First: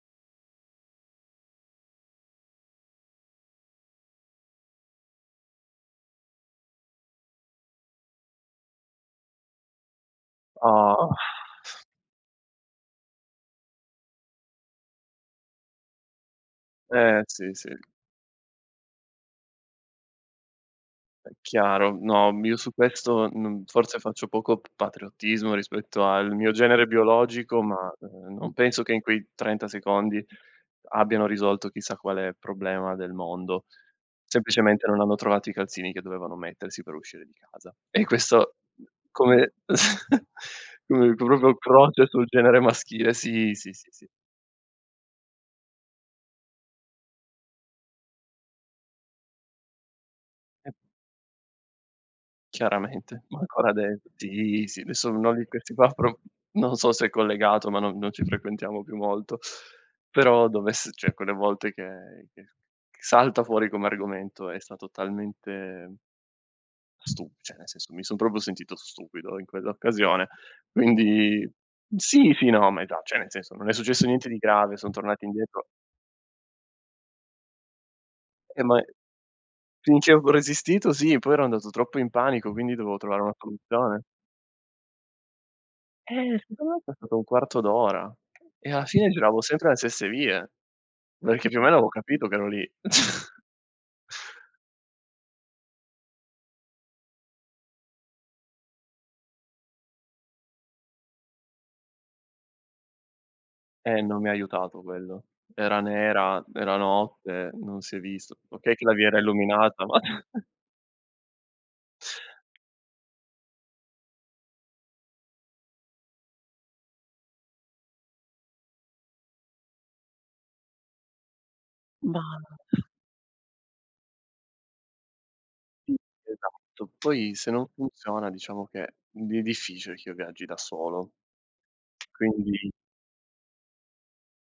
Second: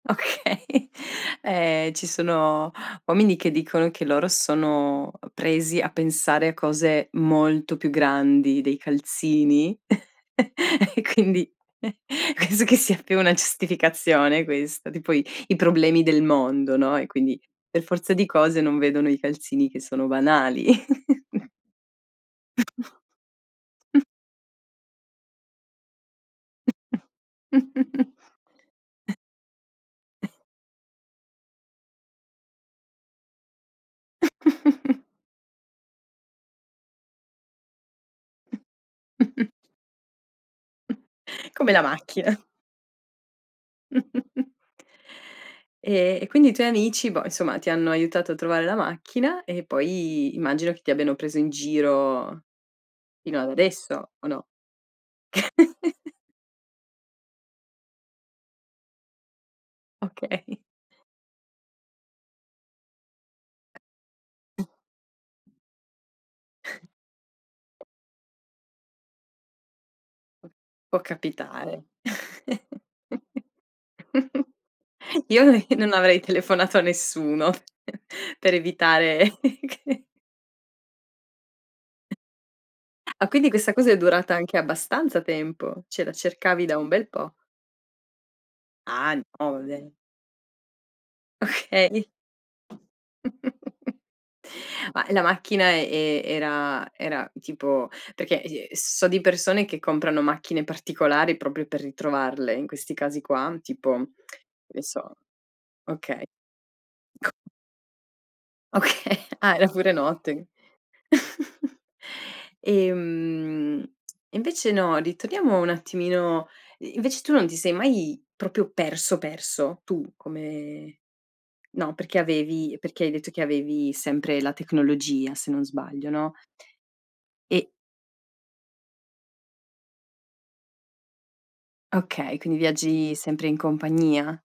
Okay. Eh, ci sono uomini che dicono che loro sono presi a pensare a cose molto più grandi dei calzini e Oh! quindi penso che sia più una giustificazione questa, tipo i i problemi del mondo, no, e Eh quindi sì, sì. per forza di cose non vedono i calzini che sono banali. Chiaro, no, m io, su questo n mhmm, forse faccio poco patriottismo rispetto al mio genere biologico, ma, ehm, non penso che in quei 30 secondi abbiano risolto chissà quale problema del mondo. Semplicemente, non hanno trovato i calzini che dovevano mettersi per uscire di casa. E questo come [unintelligible] proprio Come la croce sul macchina. genere maschile, sì, sì, sì, sì. E e quindi i tuoi amici, boh, insomma, ti hanno aiutato a trovare la macchina, e poi immagino che ti abbiano preso in giro Chiaramente, ma fino ad ancora ade adesso, o no? sì, sì, nessuno di questi qua pro non so se è collegato, ma non non ci frequentiamo più molto, però Okay. dovess cioè, quelle volte che ch che salta fuori come argomento, è stato talmente stu cioè, nel senso, mi son proprio sentito stupido in quell'occasione. Può Quindi capitare. sì, sì, no, ma esa cioè, nel senso, non è successo niente di grave, son tornati Io indietro non avrei telefonato a nessuno per Eh, ma evitare che finché avevo resistito sì, poi ero andato troppo in panico, quindi dovevo trovare Ah, una quindi questa cosa è soluzione. durata anche abbastanza tempo, cioè, la Eh, cercavi secondo me da è un bel passato un po'. quarto d'ora e alla fine Ah giravo no, va sempre le bene. stesse vie, perché più o meno avevo Okay. capito che ero lì. Ma la macchina e era era tipo perché, ehm, so di persone che comprano macchine particolari proprio per ritrovarle in questi casi qua, tipo, Eh, non mi ha che aiutato ne so quello. Era okay. nera, era C notte, non si è visto. Okay, che Oka la via era ah, era illuminata, pure ma notte. E mhmm, e invece no, ritorniamo un attimino. I invece tu non ti sei mai proprio perso, perso? Tu come no, perché Ma avevi perché hai detto che avevi sempre la tecnologia se non sbaglio, no? Esatto. Poi, se non E funziona, diciamo che viene difficile che io viaggi da solo. Okay, quindi Quindi viaggi sempre in compagnia?